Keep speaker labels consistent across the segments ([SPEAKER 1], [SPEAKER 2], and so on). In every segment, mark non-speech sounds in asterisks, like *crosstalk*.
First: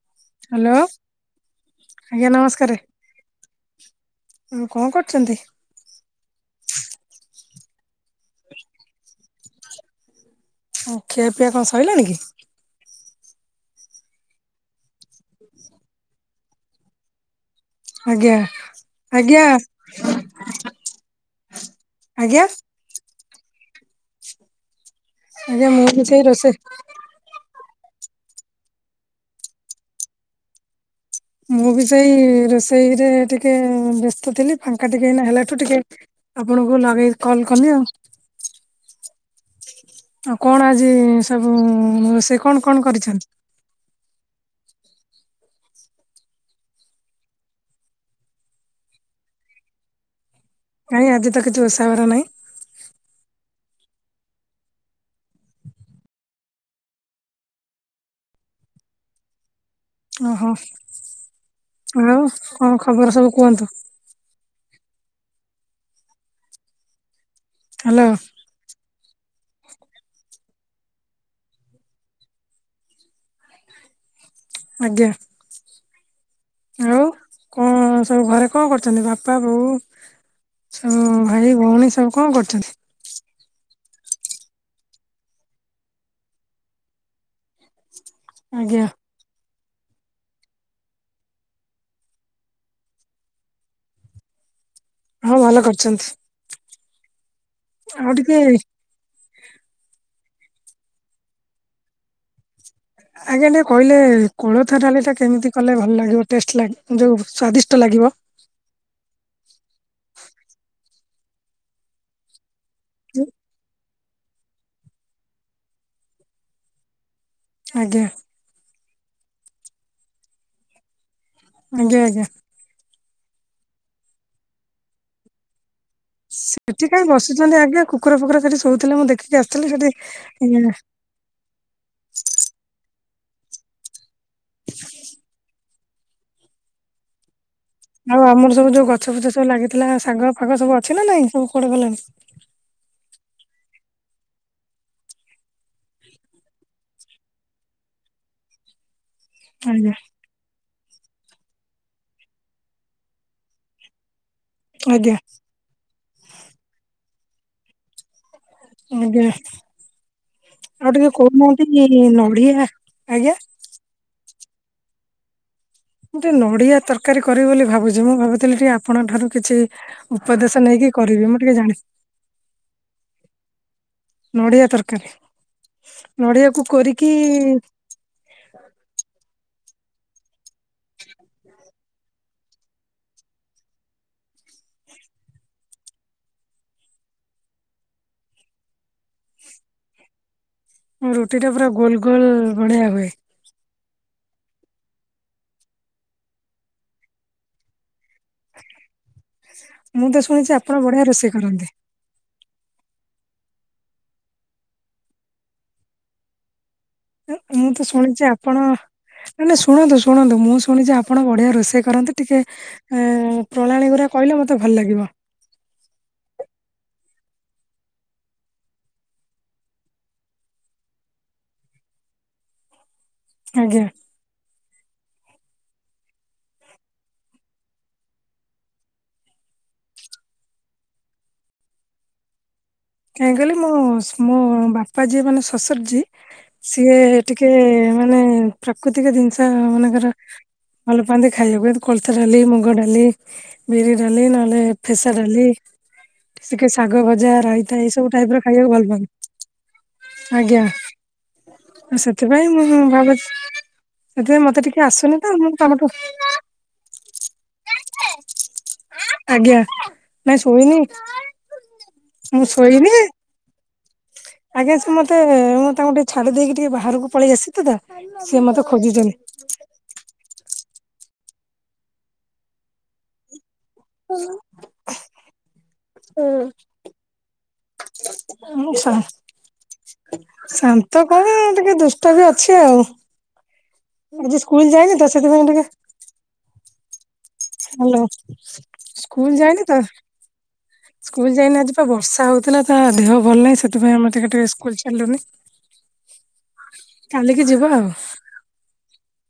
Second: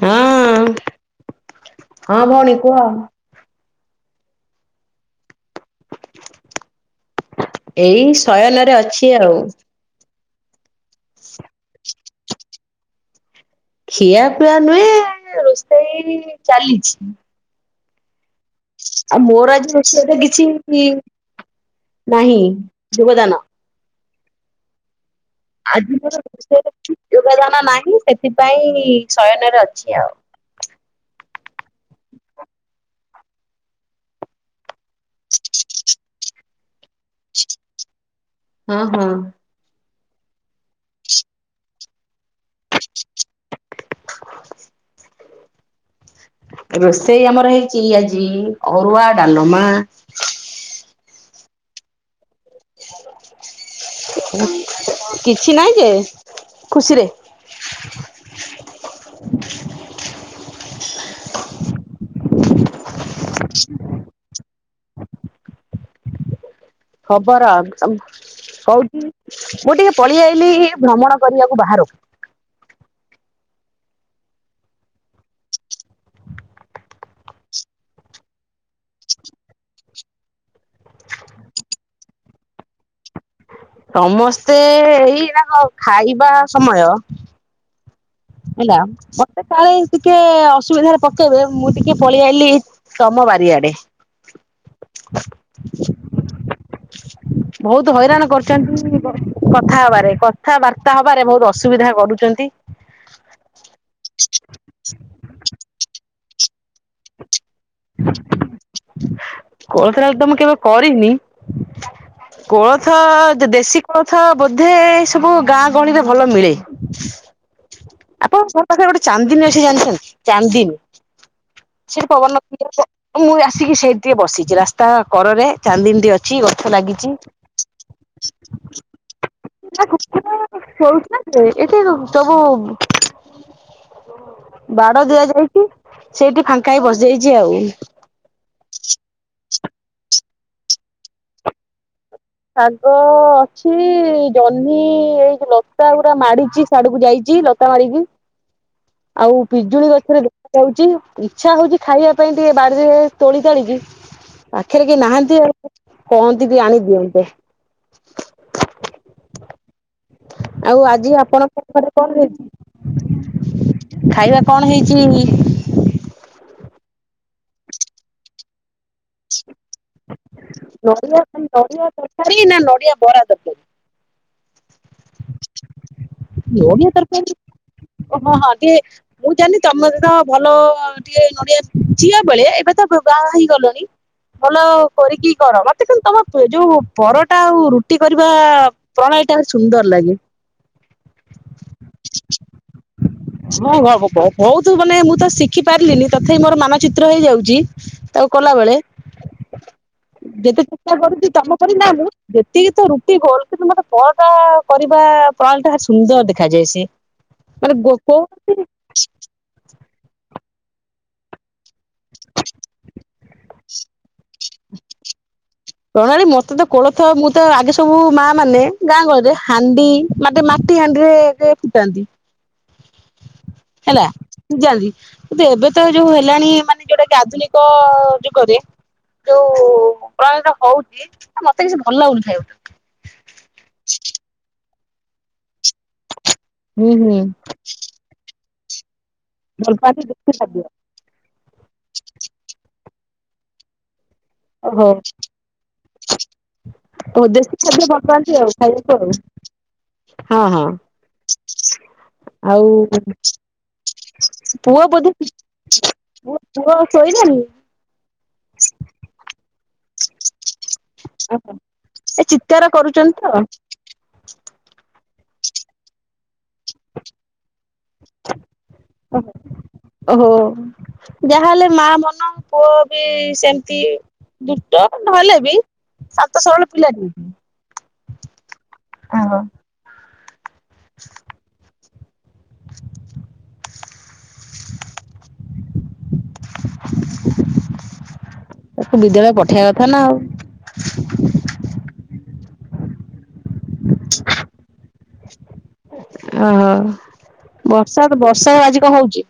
[SPEAKER 1] ହଁଅ,
[SPEAKER 2] ହ୍ୟାଲୋ
[SPEAKER 1] ହଁ ଭଉଣୀ କୁହ।
[SPEAKER 2] ଅ କଣ କରୁଚନ୍ତି?
[SPEAKER 1] ଏଇ ଶୟନ ରେ ଅଛି ଆଉ।
[SPEAKER 2] ହ ଖିଆପିଆ କଣ ସଇଲାଣିି କି?
[SPEAKER 1] ଖିଆ ପିଆ ନୁହେଁ ରୋଷେଇ ଚାଲିଛି।
[SPEAKER 2] ଆଜ୍ଞା।
[SPEAKER 1] ଆଉ
[SPEAKER 2] ଆଜ୍ଞା
[SPEAKER 1] ମୋର ଆଜି ବିଷୟଟା କିଛି -ଇ ନାହିଁ
[SPEAKER 2] ଆଜ୍ଞା
[SPEAKER 1] ଯୋଗଦାନ।
[SPEAKER 2] ଆଜ୍ଞା ମୁଁ
[SPEAKER 1] ଆଜି
[SPEAKER 2] ବି
[SPEAKER 1] ମୋର
[SPEAKER 2] ସେଇ ରୋଷେଇ
[SPEAKER 1] ରୋଷେଇରେ *unintelligible* ନାହିଁ। ସେଥିପାଇଁ ଶୟନରେ ଅଛି ଆଉ।
[SPEAKER 2] ମୁଁ ବି ସେଇ ରୋଷେଇରେ ଟିକେ ବ୍ୟସ୍ତ ଥିଲି ଫାଙ୍କା ଟିକେ ଏଇନା ହେଲାଠୁ ଟିକେ ଆପଣଙ୍କୁ। ନଗେଇକି କଲ୍ କଲି ଆଉ।
[SPEAKER 1] ହଁ ହଁ
[SPEAKER 2] ଆଉ କଣ ଆଜି ସବୁ ସେ କଣ କଣ କରିଛନ୍ତି।
[SPEAKER 1] ରୋଷେଇ ଆମର ହେଇଛି ଆଜି ଅରୁଆ ଡାଲମା।
[SPEAKER 2] ନାଇଁ ଆଜି ତ କିଛି ଓଷା ବାର ନାଇଁ।
[SPEAKER 1] କିଛି ନାହିଁ ଯେ ଖୁସିରେ।
[SPEAKER 2] ଓହୋ ଆଉ କଣ ଖ ଅଗର ସବୁ କୁହନ୍ତୁ।
[SPEAKER 1] ହବ୍। ବରା
[SPEAKER 2] ହ୍ୟାଲୋ
[SPEAKER 1] କହୁଛି ମୁଁ ଟିକେ ପଳେଇ ଆାଇଲିି। ଭ୍ରମଣ କରିବାକୁ ବାହାରୋ।
[SPEAKER 2] ଆଜ୍ଞା। ଆଉ କଣ ସବୁ ଘରେ କଣ କରୁଛନ୍ତି ବାପା ବୋଉ ସୁ ଭାଇ ଭଉଣୀ ସବୁ କଣ କରୁଛନ୍ତି।
[SPEAKER 1] ସମସ୍ତେ ଏଇନା ଖାଇବା ସମୟ। ହେଲା
[SPEAKER 2] ଆଜ୍ଞା
[SPEAKER 1] ମୋତେ କାଳେ ଟିକେ ଅସୁବିଧାରେ ପକେଇବେ। ମୁଁ ଟିକେ ପଳେଇ ଆଇଲି ତମ ବାରିଆଡେ।
[SPEAKER 2] ହଁ ଭଲ କରିଛନ୍ତି।
[SPEAKER 1] *inaudible* ବହୁତ
[SPEAKER 2] ଆଉ
[SPEAKER 1] ହଇରାଣ
[SPEAKER 2] ଟିକେ
[SPEAKER 1] କରୁଛନ୍ତି କଥା ହବାରେ। କ କଥାବାର୍ତ୍ତା ହବାରେ ବହୁତ ଅସୁବିଧା କରୁଛନ୍ତି।
[SPEAKER 2] ଆଜ୍ଞା ଟିକେ କହିଲେ କୋଳଥ ଡାଲି ଟା କେମିତି କଲେ ଭଲ ଲାଗିବ। ଟେଷ୍ଟ ଲା ଯୋଉ ସ୍ଵାଦିଷ୍ଟ ଲାଗିବ।
[SPEAKER 1] କୋଳଥ ଡାଲି ତ ମୁଁ କେବେ କରିନି। କୋଳଥ ଯ ଦେସି କୋଳଥ ବୋଧେ ଏ ସବୁ ଗାଁ ଗହଳିରେ ଭଲ ମିଳେ।
[SPEAKER 2] ଆଜ୍ଞା।
[SPEAKER 1] ଆପଣଙ୍କ ଘର ପାଖରେ ଗୋଟେ ଚାନ୍ଦିନୀ ଅଛି ଜାଣିଛନ୍ତି ଚାନ୍ଦିନୀ।
[SPEAKER 2] ଆଜ୍ଞା
[SPEAKER 1] ସେ
[SPEAKER 2] ଆଜ୍ଞା
[SPEAKER 1] ପବନ *unintelligible* ମୁଁ ଆସିକି ସେଇ ଟିକେ ବସିଛି ରାସ୍ତା କରରେ। ଚାନ୍ଦିନୀତି ଅଛି ଗଛ
[SPEAKER 2] ସେଠି କାଇଁ
[SPEAKER 1] ଲାଗିଛି।
[SPEAKER 2] ବସିଛନ୍ତି ଆଜ୍ଞା କୁକୁର ଫୁକୁର ସେଠି ଶୋଉଥିଲେ ମୁଁ ଦେଖିକି ଆସିଥିଲି ସେଠି ଆଜ୍ଞା
[SPEAKER 1] ବାଡ ଦିଆଯାଇଛି। ସେଇଠି ଫାଙ୍କା ହେଇ ବସିଯାଇଛି ଆଉ।
[SPEAKER 2] ଆଉ ଆମର ସବୁ ଯୋଉ ଗଛ ଫୁଛ ସବୁ ଲାଗିଥିଲା ଶାଗ ଫାଗ ସବୁ ଅଛି ନା ନାଇଁ ସବୁ କୁଆଡେ ଗଲାଣି।
[SPEAKER 1] ଶାଗ ଅଛି ଜହ୍ନି ଏଇ ଯୋଉ ଲତା ଗୁଡା ମାଡିଛି ସ୍ୟାଡକୁ ଯାଇଛି। ଲତା ମାରିକି। ଆଉ ପିଜୁଳି
[SPEAKER 2] ଆଜ୍ଞା
[SPEAKER 1] ଗଛରେ ଦେଖାଯାଉଛି। ଇଚ୍ଛା ହଉଛି ଖାଇବା ପାଇଁ ଟିକେ ବାଡିରେ ତୋଳି ତାଳିକି। ପାଖରେ କି
[SPEAKER 2] ଆଜ୍ଞା
[SPEAKER 1] ନାହାଁନ୍ତି ଆଉ କହନ୍ତି କି ଆଣି ଦିଅନ୍ତି।
[SPEAKER 2] ଆମେ
[SPEAKER 1] ଆଉ ଆଜି ଆପଣଙ୍କଖରେ
[SPEAKER 2] ନଡିଆ ଆଜ୍ଞା
[SPEAKER 1] କଣଛି ଖାଇବା। କଣ ହେଇଛି।
[SPEAKER 2] ଟେ ନଡିଆ ତରକାରୀ କରିବି ବୋଲି ଭାବୁଛି ମୁଁ ଭାବୁଥିଲି ଟିକେ ଆପଣଙ୍କ ଠାରୁ କିଛି
[SPEAKER 1] ଆ
[SPEAKER 2] ଉପଦେଶ ନେଇକି
[SPEAKER 1] ନଆ
[SPEAKER 2] କରିବି ମୁଁ ଟିକେ ଜାଣି
[SPEAKER 1] ତରକାରୀ ନା ନଡିଆ ବରା
[SPEAKER 2] ନଡିଆକୁ
[SPEAKER 1] ତରକାରୀ ନଆ
[SPEAKER 2] କୋରିକି
[SPEAKER 1] ତରକାରୀ ହଁ ହଁ ଟିକେ ମୁଁ ଜା ତମେ ତ ଭଲ ଟିକେ ନଡିଆ ଝିଆ ବେଳେ ଏବେ ତ ବାହା ହେଇଗଲଣି ଭଲ। କରିକି କର ମତେନ୍ତୁ ତମ ଯୋଉ ପରଟା ଆଉ ରୁଟି କରିବା ପ୍ରଣାଳୀ ଟା ସୁନ୍ଦର ଲାଗେ।
[SPEAKER 2] ରୁଟି ଟା ପୁରା ଗୋଲ ଗୋଲ ବଢଆ ହୁଏ।
[SPEAKER 1] ମୁଁ ବହୁତ ମାନେ ମୁଁ ତ ଶିଖି ପାରିଲିନି ତଥାପି ମୋର ମାନଚିତ୍ର ହେଇଯାଉଛି। ତାକୁ କଲାବେଳେ
[SPEAKER 2] ମୁଁ ତ ଶୁଣିଛି
[SPEAKER 1] ଯେତେ
[SPEAKER 2] ଆପଣ
[SPEAKER 1] ଚେଷ୍ଟତା
[SPEAKER 2] ବଢିଆ
[SPEAKER 1] କରୁଛି
[SPEAKER 2] ରୋଷେଇ
[SPEAKER 1] ତମ
[SPEAKER 2] କରନ୍ତି।
[SPEAKER 1] କରି ନ ମୁଁ ଯେତିକି ତ ରୁଟି ଗଲ କିନ୍ତୁ ମତେ ପଳ ଟା କରିବା ପ୍ରଣାଳ ଟା ଭାର ସୁନ୍ଦର ଦେଖାଯାଏ ସେ
[SPEAKER 2] ମୁଁ ତ ଶୁଣିଛି ଆପଣ ନଁ ଶୁଣନ୍ତୁ ଶୁଣନ୍ତୁ ମୁଁ ଶୁଣିଛି ଆପଣ ବଢିଆ ରୋଇ ସେ କରନ୍ତୁ ଟିକେ ପ୍ରଣାଳୀ ଗୁଡା କହିଲେ ମତେ ତେ ଭଲ ଲାଗିବ।
[SPEAKER 1] ପ୍ରଣାଳୀ ମତେ ତ କୋଳଥ ମୁଁ ତ ଆଗେ ସବୁ ମା ମାନେ ଗାଁ ଗହଳିରେ ହାଣ୍ଡି ମାଟି ହାଣ୍ଡିରେ ଫୁଟାନ୍ତି।
[SPEAKER 2] ଆଜ୍ଞା।
[SPEAKER 1] ଜାନ୍ତି କିନ୍ତୁ ଏବେ ତ ଯୋଉ ହେଲାଣି ମାନେ ଯୋଉଟା କି ଆଧୁନିକ ଯୁଗରେ ଯୋଉ ପ୍ରୟ ହଉଛି ନା ମତେ କିଛି ଭଲ ଲାଗୁନିଥାଏ ଗୋଟ।
[SPEAKER 2] କାହିଁ କହିଲି ମୁଁ ମଁ ବାପା ଯିଏ ମାନେ। ଫସର୍ଜୀ
[SPEAKER 1] ହୁଁ
[SPEAKER 2] ସିଏ
[SPEAKER 1] ହୁଁ
[SPEAKER 2] ଟିକେ ମାନେ ପ୍ରତିକ ଜିନିଷ
[SPEAKER 1] ଭଲ ପାଆନ୍ତି
[SPEAKER 2] ମାନଙ୍କର
[SPEAKER 1] ଦେଶୀ ଖାଦ୍ୟ
[SPEAKER 2] ଭଲ ପାଆନ୍ତି ଖାଇବାକୁ କଳତା ଡାଲି ମୁଗ ଡାଲି ବି ଡାଲି ନହେଲେ
[SPEAKER 1] ଓହୋ
[SPEAKER 2] ଫେସା ଡାଲିିକ ଶାଗ
[SPEAKER 1] ଓ
[SPEAKER 2] ଭଜା ର
[SPEAKER 1] ଦେଶୀ ଖାଦ୍ୟ
[SPEAKER 2] ଏଇ
[SPEAKER 1] ଭଲ
[SPEAKER 2] ସବୁ ଟାଇପ
[SPEAKER 1] ପାଆନ୍ତି
[SPEAKER 2] ର
[SPEAKER 1] ଆଉ
[SPEAKER 2] ଖାଇବାକୁ ଭଲ ପା
[SPEAKER 1] ଆଉ
[SPEAKER 2] ଆଜ୍ଞା
[SPEAKER 1] ହଁ
[SPEAKER 2] ସେଥିପାଇଁ ମୁଁ
[SPEAKER 1] ହଁ ଆଉ
[SPEAKER 2] ଭାବୁଛି ସେଥିପାଇଁ ମତେ ଟିକେ
[SPEAKER 1] ପୁଅ ବୋଧେ
[SPEAKER 2] ଆସୁନି ତ ମୁଁ ତମଠୁ
[SPEAKER 1] ପୁଅ ପୁଅ ଶୋଇଲାଣି
[SPEAKER 2] ଆଜ୍ଞା। ହ ନାଇଁ ଶୋଇନି।
[SPEAKER 1] ଅତାର
[SPEAKER 2] ଶୋଇନି
[SPEAKER 1] କରୁଛନ୍ତି ତ
[SPEAKER 2] ଆଜ୍ଞା ସେ ମତେ ମୁଁ ତାଙ୍କୁଟିକେ ଛାଡି ଦେଇକି ଟିକେ ବାହାରକୁ ପଳେଇ ଆସିଥିଲି ସିଏ ମତେ ଖୋଜିଛନ୍ତି।
[SPEAKER 1] ଓହୋ। ଯାହାହେଲେ ମା ମନ ପୁଅ ବି ସେମତି ଦୁଷ୍ଟ ନହେଲେ ଏବେ ବି ସାନ୍ତ ସରଳ
[SPEAKER 2] ମୁଁ ଶା
[SPEAKER 1] ପିଲାଟିଏ।
[SPEAKER 2] ଶାନ୍ତ କଣ ଟିକେ ଦୁଷ୍ଟ ବି ଅଛି ଆଉ ଆଜି ସ୍କୁଲ ଯାଇନି ତ ସେଥିପାଇଁ ଟିକେ ହାଲୋ
[SPEAKER 1] ତାକୁ
[SPEAKER 2] ସ୍କୁଲ
[SPEAKER 1] ବିଦ୍ୟାଳୟ
[SPEAKER 2] ଯାଇନି
[SPEAKER 1] ପଠେଇବା
[SPEAKER 2] ତ
[SPEAKER 1] କଥା ନା ଆଉ।
[SPEAKER 2] ସ୍କୁଲ ଯାଇନି ଆଜି ପା ବର୍ଷା ହଉ ଥିଲା ତା ଦେହ ଭଲ ନାହିଁ ସେଥିପାଇଁ ଆମେ ଟିକେ ଟିକେ ସ୍କୁଲ ଛାଡିଲୁନି।
[SPEAKER 1] ଓହୋ
[SPEAKER 2] କାଲିକି ଯିବା ଆଉ
[SPEAKER 1] ବର୍ଷା ତ ବର୍ଷା ଆଜି କଣ ହୋଉଚି।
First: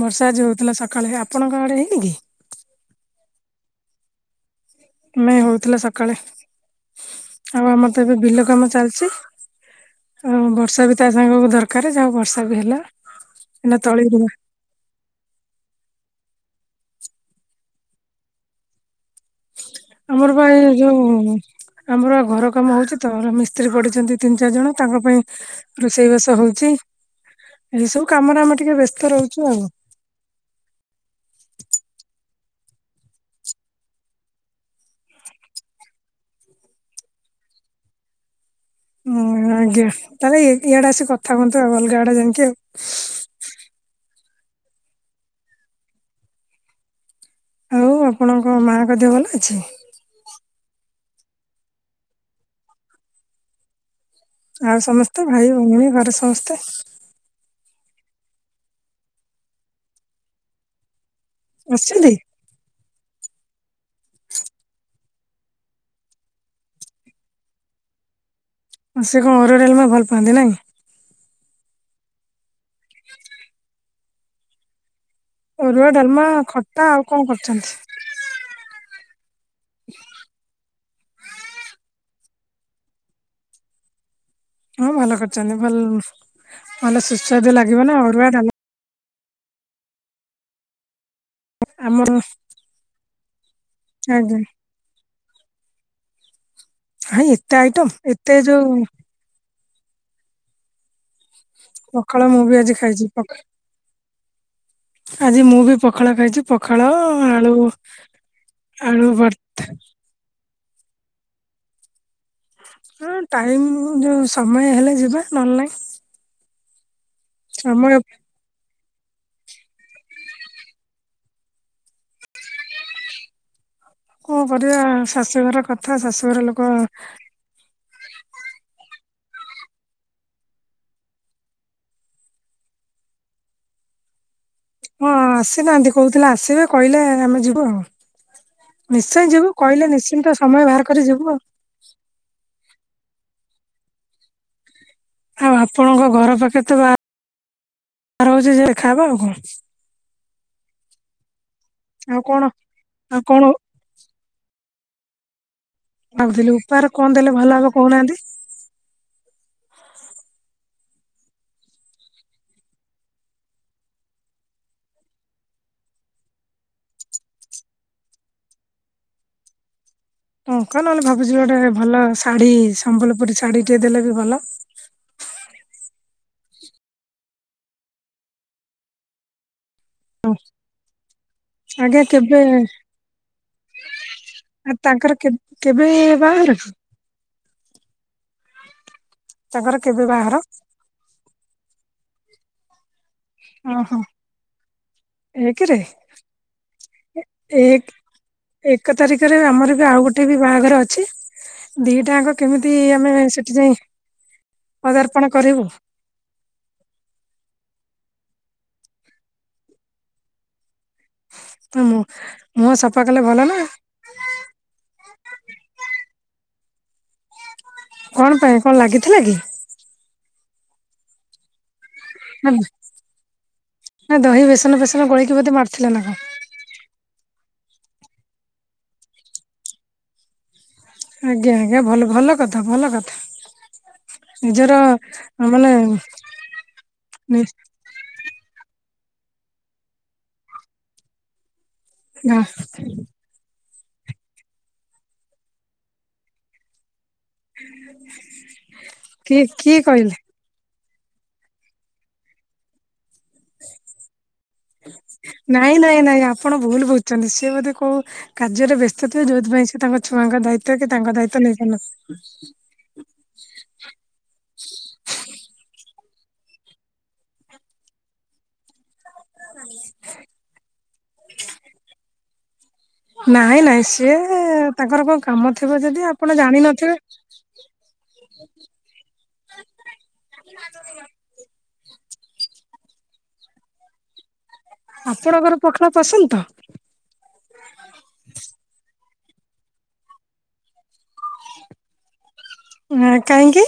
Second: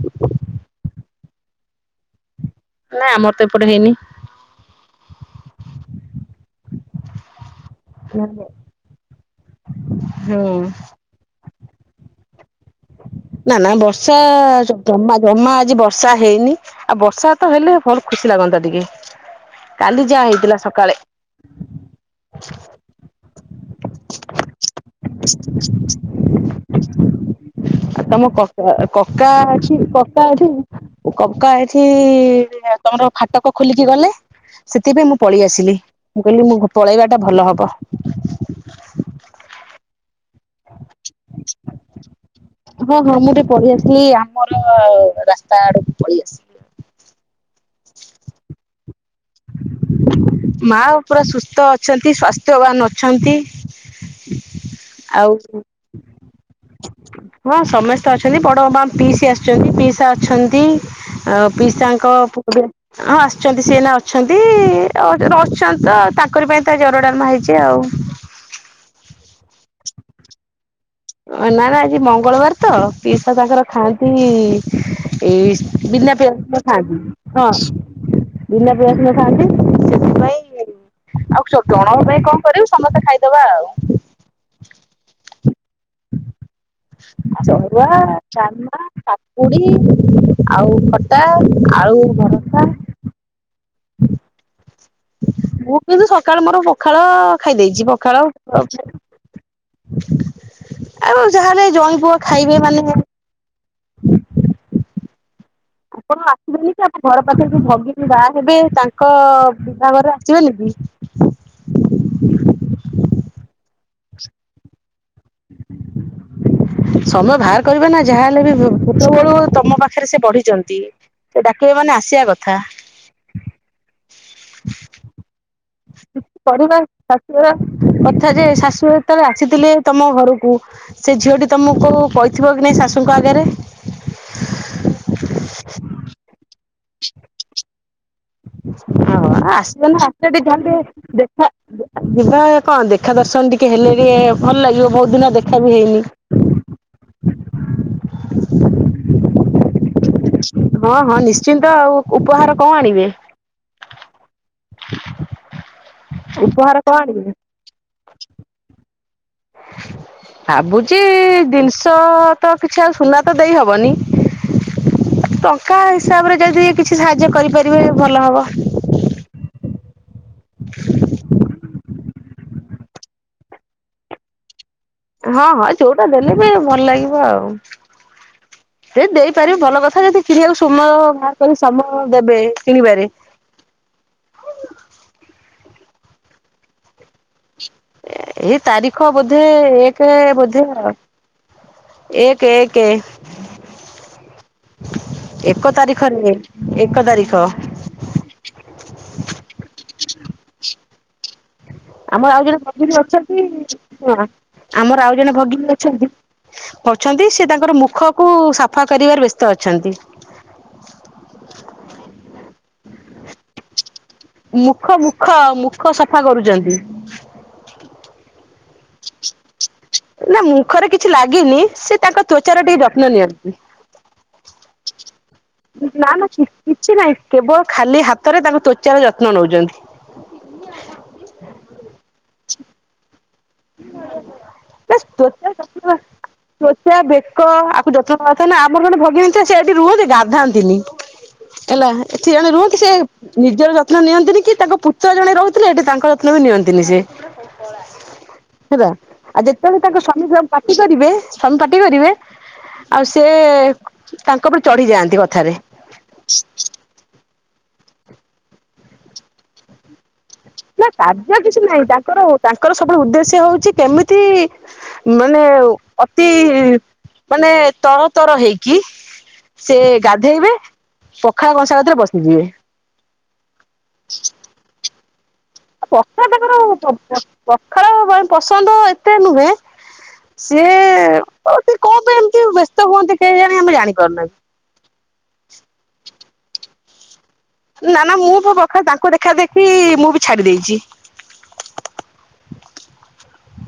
[SPEAKER 2] ବର୍ଷା ଆଜି ହଉଥିଲା ସକାଳେ ଆପଣଙ୍କ ଆଡେ ହେଇନି କି?
[SPEAKER 1] ନାଇଁ ଆମର ତ ଏପଟେ ହେଇନି ।
[SPEAKER 2] ନାଇ ହଉଥିଲା ସକାଳେ । ଆଉ ଆମର ତ ଏବେ ବିଲ
[SPEAKER 1] ହୁଁ
[SPEAKER 2] କାମ ଚାଲିଛି ଆଉ ବର୍ଷା ବି ତା ସାଙ୍ଗ କୁ ଦର ଦକାରେ ଜା ହଉ ବର
[SPEAKER 1] ନା ନା ବର୍ଷା ଜମା ଜମା ଆଜି ବର୍ଷା ହେଇନି । ଆଉ ବର୍ଷା ତ ହେଲେ ଭଲ ଖୁସି ଲାଗନ୍ତା ଟିକେ। କାଲି ଯାହା
[SPEAKER 2] ଆମର ବା
[SPEAKER 1] ହେଇଥିଲା
[SPEAKER 2] ଏ
[SPEAKER 1] ସକାଳେ।
[SPEAKER 2] ଯୋଉ ଆମର ବା ଘର କାମ ହଉଛି ତ ଏରା ମିସ ସ୍ତ୍ରୀ ପଡିଛନ୍ତି ତିନି ଚାରି ଜଣ
[SPEAKER 1] ଆଉ
[SPEAKER 2] ତାଙ୍କ ପାଇଁ ରୋଷେଇ ବାସ ହଉଛି ଏଇ ସବୁ
[SPEAKER 1] ତମ
[SPEAKER 2] କାମରେ ଆମେ
[SPEAKER 1] କକା
[SPEAKER 2] ଟିକେ ବ୍ୟସ୍ତ
[SPEAKER 1] କକା
[SPEAKER 2] ରହୁଛୁ ଆଉ।
[SPEAKER 1] ଅଛି କକା ଅଛି କକା ଏଠି ତମର ଫାଟକ ଖୋଲିକି ଗଲେ ସେଥିପାଇଁ ମୁଁ ପଳେଇ ଆସିଲି ମୁଁ କହିଲି ମୁଁ ପଳେଇବା ଟା ଭଲ ହବ।
[SPEAKER 2] ହୁଁ ଆଜ୍ଞା। ତାହେଲେ ଇଆଡେ ଆସିିକି କଥା ହୁନ୍ତୁ ଆଉ ଅଲଗା ଆଡେ ଯାଇକି ଆଉ।
[SPEAKER 1] ମୋର ରାସ୍ତା ଆଡକୁ ପଳେଇ ଆସି
[SPEAKER 2] ଆଉ ଆପଣଙ୍କ ମାଙ୍କ ଦେହ ଭଲ ଅଛି?
[SPEAKER 1] ମା ପୁରା ସୁସ୍ଥ ଅଛନ୍ତି ସ୍ୱାସ୍ଥ୍ୟବାନ ଅଛନ୍ତି।
[SPEAKER 2] ଆଉ ସମସ୍ତେ ଭାଇ ଭଉଣୀ ଘରେ ସମସ୍ତେ?
[SPEAKER 1] ହଁ ସମସ୍ତେ ଅଛନ୍ତି ବଡ ମା ପିଇସି ଆସିଛନ୍ତି ପିଇସା ଅଛନ୍ତି। ଆ ପିସାଙ୍କ
[SPEAKER 2] ଆସିଛନ୍ତି?
[SPEAKER 1] ପୁଅ ହଁ ଆସ ଛନ୍ତି ସିଏ ଏନା ଅଛନ୍ତି
[SPEAKER 2] ହଁ
[SPEAKER 1] ଅଛନ୍ତି ତାଙ୍କରି ପାଇଁ ତା ଅରୁଆ ଡାଲମା ହେଇଛି ଆଉ
[SPEAKER 2] ସେ କଣ ଅରୁଆ ଡ଼ାଲମା ଭଲ ପାଆନ୍ତି ନାଇଁ।
[SPEAKER 1] ନା ନା ଆଜି ମଙ୍ଗଳବାର ତ ପିସା ତାଙ୍କର ଖାଆନ୍ତି। ଏଇ
[SPEAKER 2] ଅରୁଆ
[SPEAKER 1] ବିନା
[SPEAKER 2] ଡାଲମା
[SPEAKER 1] ପିଆଜ ରସୁଣ
[SPEAKER 2] ଖଟା ଆଉ କଣ
[SPEAKER 1] ଖାଆନ୍ତି
[SPEAKER 2] କରିଛନ୍ତି
[SPEAKER 1] ହଁ ବିନା ପିଆଜ ରସୁଣ ଖାଆନ୍ତି ସେଥିପାଇଁ ଆଉ ଜଣଙ୍କ ପାଇଁ କଣ କରିବୁ ସମସ୍ତେ ଖାଇଦବା ଆଉ।
[SPEAKER 2] ହଁ ଭଲ କରିଛନ୍ତି। ଭଲ ଭଲ ସୁସ୍ୱାଦୁ ଲାଗିବ ନା ଅରୁଆ ଡାଲମା
[SPEAKER 1] ପାପୁଡ଼ି ଆଉ ଖଟା। ଆଳୁ
[SPEAKER 2] ଆମର
[SPEAKER 1] ଭରତା।
[SPEAKER 2] ଆଜ୍ଞା।
[SPEAKER 1] ମୁଁ କିନ୍ତୁ ସକାଳୁ ମୋର ପ ପଖାଳ
[SPEAKER 2] ହାଇ ଏତେ
[SPEAKER 1] ଖାଇ ଦେଇଛି
[SPEAKER 2] ଆଇଟମ
[SPEAKER 1] ପଖାଳ
[SPEAKER 2] ଏତେ ଯୋଉ
[SPEAKER 1] *inaudible* ଆଉ ଯାହେଲେ ଜଇଁ ପୁଅ
[SPEAKER 2] ପଖାଳ ମୁଁ ବି
[SPEAKER 1] ଖାଇବେ
[SPEAKER 2] ଆଜି
[SPEAKER 1] ମାନେ।
[SPEAKER 2] ଖାଇଛି
[SPEAKER 1] *inaudible*
[SPEAKER 2] ଆଜି ମୁଁ ବି ପଖାଳ
[SPEAKER 1] ଆପଣ
[SPEAKER 2] ଖାଇଛି
[SPEAKER 1] ଆସିବେନି
[SPEAKER 2] ପଖାଳ
[SPEAKER 1] କି ଆପଣ ଘର ପାଖରେ
[SPEAKER 2] ଆଳୁ
[SPEAKER 1] ଯୋଉ ଭଗିନୀ ବାହା ହେବେ ତାଙ୍କ
[SPEAKER 2] ଆଳୁ ଭର୍ତ୍ତା
[SPEAKER 1] ବିହାଘରରେ ଆସିବେନି କି?
[SPEAKER 2] ହଁ ଟାଇମ୍ ଯୋଉ ସମୟ ହେଲେ ଯିବା ନହେଲେ ନାଇଁ।
[SPEAKER 1] ସମୟ ବାହାର କରିବେ
[SPEAKER 2] ସମୟ
[SPEAKER 1] ନା ଯାହାହଲେ ବି ଛୋଟବେଳୁ ତମ ପାଖରେ ସେ ବଢିଛନ୍ତି ସେ ଡାକିବ ମାନେ ଆସିବା କଥା।
[SPEAKER 2] କଣ କରିବା ଶାଶୁ ଘର କଥ୍
[SPEAKER 1] ପରିବାର ଶାଶୁଘର କଥା ଯେ ଶାଶୁ ଯେତେବେଳେ ଆସିଥିଲେ ତମ ଘରକୁ ସେ ଝିଅଟି ତମକୁ କହିଥିବ କି ନାଇଁ ଶାଶୁଙ୍କ ଆଗରେ।
[SPEAKER 2] ହଁ ଆସିନାହାନ୍ତି କହୁଥିଲେ ଆସିବେ। କହିଲେ ଆମେ ଯିବୁ ଆଉ। ନିଶ୍ଚୟ
[SPEAKER 1] ହଉ
[SPEAKER 2] ଯିବୁ କହିଲେ
[SPEAKER 1] ଆସିବ ନା
[SPEAKER 2] ନିଶ୍ଚିନ୍ତ
[SPEAKER 1] ଆସେ ଟିକେ
[SPEAKER 2] ସମୟ ବାହାର କରି ଯିବୁ ଆଉ।
[SPEAKER 1] ଦେଖା ଯିବା ହଁ ଦେଖା ଦର୍ଶନ ଟିକେ ହେଲେ ଟିକେ ଭଲ ଲାଗିବ। ବହୁତ ଦିନ
[SPEAKER 2] ଆଉ
[SPEAKER 1] ଦେଖା ବି
[SPEAKER 2] ଆପଣଙ୍କ
[SPEAKER 1] ହେଇନି।
[SPEAKER 2] ରହୁଛି ଯେ ଦେଖା ହବ ଆଉ କଣ।
[SPEAKER 1] ହଁ ହଁ ନିଶ୍ଚ ନିଶ୍ଚିନ୍ତ ଆଉ ଉପହାର କଣ ଆଣିବେ?
[SPEAKER 2] *inaudible*
[SPEAKER 1] *inaudible*
[SPEAKER 2] ଭାବୁଥିଲି ଉପହାର କଣ ଦେଲେ ଭଲ ହବ କହୁନାହାନ୍ତି?
[SPEAKER 1] ଭାବୁଛି ଜିନିଷ ତ କିଛି ଆଉ ସୁନା ତ ଦେଇ ହବନି ଟଙ୍କା ହିସାବରେ ଯଦି କିଛି ସାହାଯ୍ୟ କରିପାରିବେ ଭଲ ହବ।
[SPEAKER 2] ଟଙ୍କା ନହେଲେ ଭାବୁଛ ଗୋଟେ ଭଲ ଶାଢ଼ୀ ସମ୍ବଲପୁରୀ ଶାଢୀ ଟେ ଦେଲେ ବି ଭଲ।
[SPEAKER 1] ହଁ ହଁ ଯୋଉଟା ଦେଲେ ବି ଭଲ ଲାଗିବ ଆଉ ଯଦି ଦେଇପାରିବୁ ଭଲ କଥା। ଯଦି କିଣିବାକୁ ସମୟ ବାହାର କରି ସମୟ
[SPEAKER 2] ଆଜ୍ଞା
[SPEAKER 1] ଦେବେ
[SPEAKER 2] କେବେ
[SPEAKER 1] କିଣିବାରେ।
[SPEAKER 2] ଆ ତାଙ୍କର କେବେ ବାହାଘର?
[SPEAKER 1] ଏ ତାରିଖ ଆଖ ବୁଦ୍ଧେ
[SPEAKER 2] ତାଙ୍କର କେବେ
[SPEAKER 1] ଏକ
[SPEAKER 2] ବାହାଘର?
[SPEAKER 1] ବୋଧେ। ଏକେ ଏକେ।
[SPEAKER 2] ଓ ହୋ।
[SPEAKER 1] ଏକ
[SPEAKER 2] ଏକରେ
[SPEAKER 1] ତାରିଖରେ ଏକ ତାରିଖ
[SPEAKER 2] ଏକ ଏକ ତାରିଖରେ ଆମର ବି ଆଉ ଗୋଟେ ଗୋଟେ ବି ବାହାଘର ଅଛି। ଦିଟାଙ୍କ
[SPEAKER 1] ଆମର ଆଉ ଜଣେ
[SPEAKER 2] କେମିତି
[SPEAKER 1] ଭଗଣୀ
[SPEAKER 2] ଆମେ
[SPEAKER 1] ଅଛନ୍ତି
[SPEAKER 2] ସେଠି ଯାଇ
[SPEAKER 1] ହ ଆମର ଆଉ
[SPEAKER 2] ପଦାର୍ପଣ
[SPEAKER 1] ଜଣେ
[SPEAKER 2] କରିବୁ
[SPEAKER 1] ଭଗିଣୀ ଅଛନ୍ତି ଅଛନ୍ତି ସେ ତାଙ୍କର ମୁଖ ମୁଖ କୁ ସଫା କରିବାରେ ବ୍ୟସ୍ତ ଅଛନ୍ତି।
[SPEAKER 2] ହଁ ମୁଁ ମୁହଁ ସଫା କଲେ ଭଲ ନା।
[SPEAKER 1] ମୁଖ ମୁଖ ମୁଖ ସଫା କରୁଛନ୍ତି। ହଁ।
[SPEAKER 2] କଣ ପାଇଁ କଣ ଲାଗିଥିଲା କି?
[SPEAKER 1] ନା ମୁଖରେ କିଛି ଲାଗିନି ସେ ତାଙ୍କ ତ୍ବଚାର ଟିକେ ଯତ୍ନ ନିଅନ୍ତି
[SPEAKER 2] ନା ଦହି ବେସନ ଫେସନ ଗୋଳେଇକି ବୋଧେ ମାରିଥିଲେ
[SPEAKER 1] ନା
[SPEAKER 2] କଣ?
[SPEAKER 1] କିଛି ନାହିଁ। କେବଳ ଖାଲି ହାତ। ଥରେ ତାଙ୍କୁ ତ୍ୱଚାର ଯତ୍ନ ନଉଛନ୍ତି।
[SPEAKER 2] ଆଜ୍ଞା ଆଜ୍ଞା ଭଲ ଭଲ କଥା ଭଲ କଥା। ନିଜର
[SPEAKER 1] ତଚ
[SPEAKER 2] ମାନେ
[SPEAKER 1] ତ୍ୱବଚା ବେକ ଆକୁ ଯତ୍ନ ତ ସେ ଆମର ଗୋଟେ ଭଗିିନୀ ସେ ଏଇଠି ରୁହନ୍ତି ଗାଧାନ୍ତିନି। ହେଲା
[SPEAKER 2] ନା
[SPEAKER 1] ଏଠି ଜଣେ ରୁହନ୍ତି ସେ ନିଜର ଯତ୍ନ ନିଅନ୍ତିନି କି ତାଙ୍କ ପୁତ୍ର ଜଣେ ରହୁଥିଲେ ଏଠି ତାଙ୍କର ଯତ୍ନ ବି ନିଅନ୍ତିନି ସେ।
[SPEAKER 2] ହୁଁ।
[SPEAKER 1] ହେ ଆଉ ଯେତେବେଳେ ତାଙ୍କ ସ୍ବାମୀ ପାଟି କରିବେ ସ୍ବାମୀ ପାଟି କରିବେ। ଆଉ ସେ ତାଙ୍କ ଉପ ଚଢି ଯାଆନ୍ତି କଥାରେ।
[SPEAKER 2] ନାଇଁ ନାଇଁ ନାଇଁ ଆପଣ ଭୁଲ ବୁଝୁଛନ୍ତି ସିଏ ବୋଧେ କୋଉ କାର୍ଯ୍ୟରେ ବ୍ୟସ୍ତ ଯୋଉଥିପାଇଁ ସେ ତାଙ୍କ ଛୁଆଙ୍କ ଦାୟିତ୍ୱ କି
[SPEAKER 1] ନା
[SPEAKER 2] ତାଙ୍କ
[SPEAKER 1] କାର୍ଯ୍ୟ
[SPEAKER 2] ଦାୟିତ୍ୱ
[SPEAKER 1] କିଛି ନାହିଁ
[SPEAKER 2] ନେଇପାରୁନଥିବେ
[SPEAKER 1] ତାଙ୍କର ତାଙ୍କର ସବୁବେଳେ ଉଦ୍ଦେଶ୍ୟ ହଉଛି କେମିତି ମାନେ ଅତି ମାନେ ତର ତର ହେଇକି। ସେ ଗାଧେଇବେ ପଖାଳ କଂସା କତିରେ ବସିଯିବେ।
[SPEAKER 2] ନାଇଁ ନାଇଁ ସିଏ ତାଙ୍କର କଣ? କାମ ଥିବ ଯଦି ଆପଣ
[SPEAKER 1] ପଖାଳ
[SPEAKER 2] ଜାଣିନଥିବେ।
[SPEAKER 1] ତାଙ୍କର କଖଳ ପସନ୍ଦ ଏତେ ନୁହେଁ ସିଏ ଆଉ ଟିକେ କଣ? ଏମିତି ବ୍ୟସ୍ତ ହୁଅନ୍ତି କେହି ଜାଣି ଆମେ ଜାଣିପାରୁନାହିଁ।
[SPEAKER 2] ଆପଣଙ୍କର ପଖଣା ପସନ୍ଦ ତ।
[SPEAKER 1] ନା ନା ମୁଁ ପ ପ୍ରଖ ତାଙ୍କ କ ଦେଖା ଦେଖି ମୁଁ ବି ଛାଡି ଦେଇଛି।
[SPEAKER 2] ହୁଁ। କାହିଁକି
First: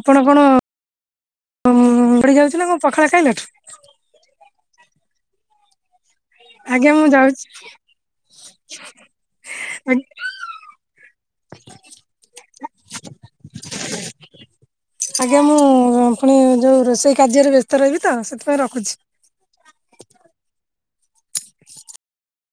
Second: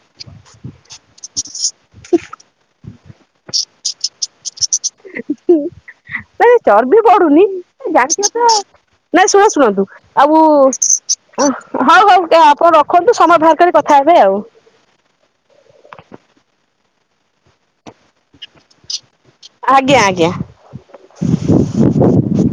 [SPEAKER 2] ଆପଣ କଣ ଉଁ ବଢି ଯାଉଛି ନା କଣ ପଖାଳ ଖାଇଲେ?
[SPEAKER 1] ନାଇ ଚର୍ବି
[SPEAKER 2] ମୁଁ
[SPEAKER 1] ପଡୁନି
[SPEAKER 2] ଯାଉଛି।
[SPEAKER 1] ଜାଣିଥିବେ ତ ନାଇଁ ଶୁଣ ଶୁଣନ୍ତୁ ଆଉ ହ ହଉ ହଉ ଆପଣ ରଖନ୍ତୁ ସମୟ ବାହାର କରି କଥା ହେବେ ଆଉ।
[SPEAKER 2] ସେଇ କାର୍ଯ୍ୟରେ ବ୍ୟସ୍ ତ ରହିବି ତ ସେଥିପାଇଁ ରଖୁଚି।
[SPEAKER 1] ହଁ। ହଁ।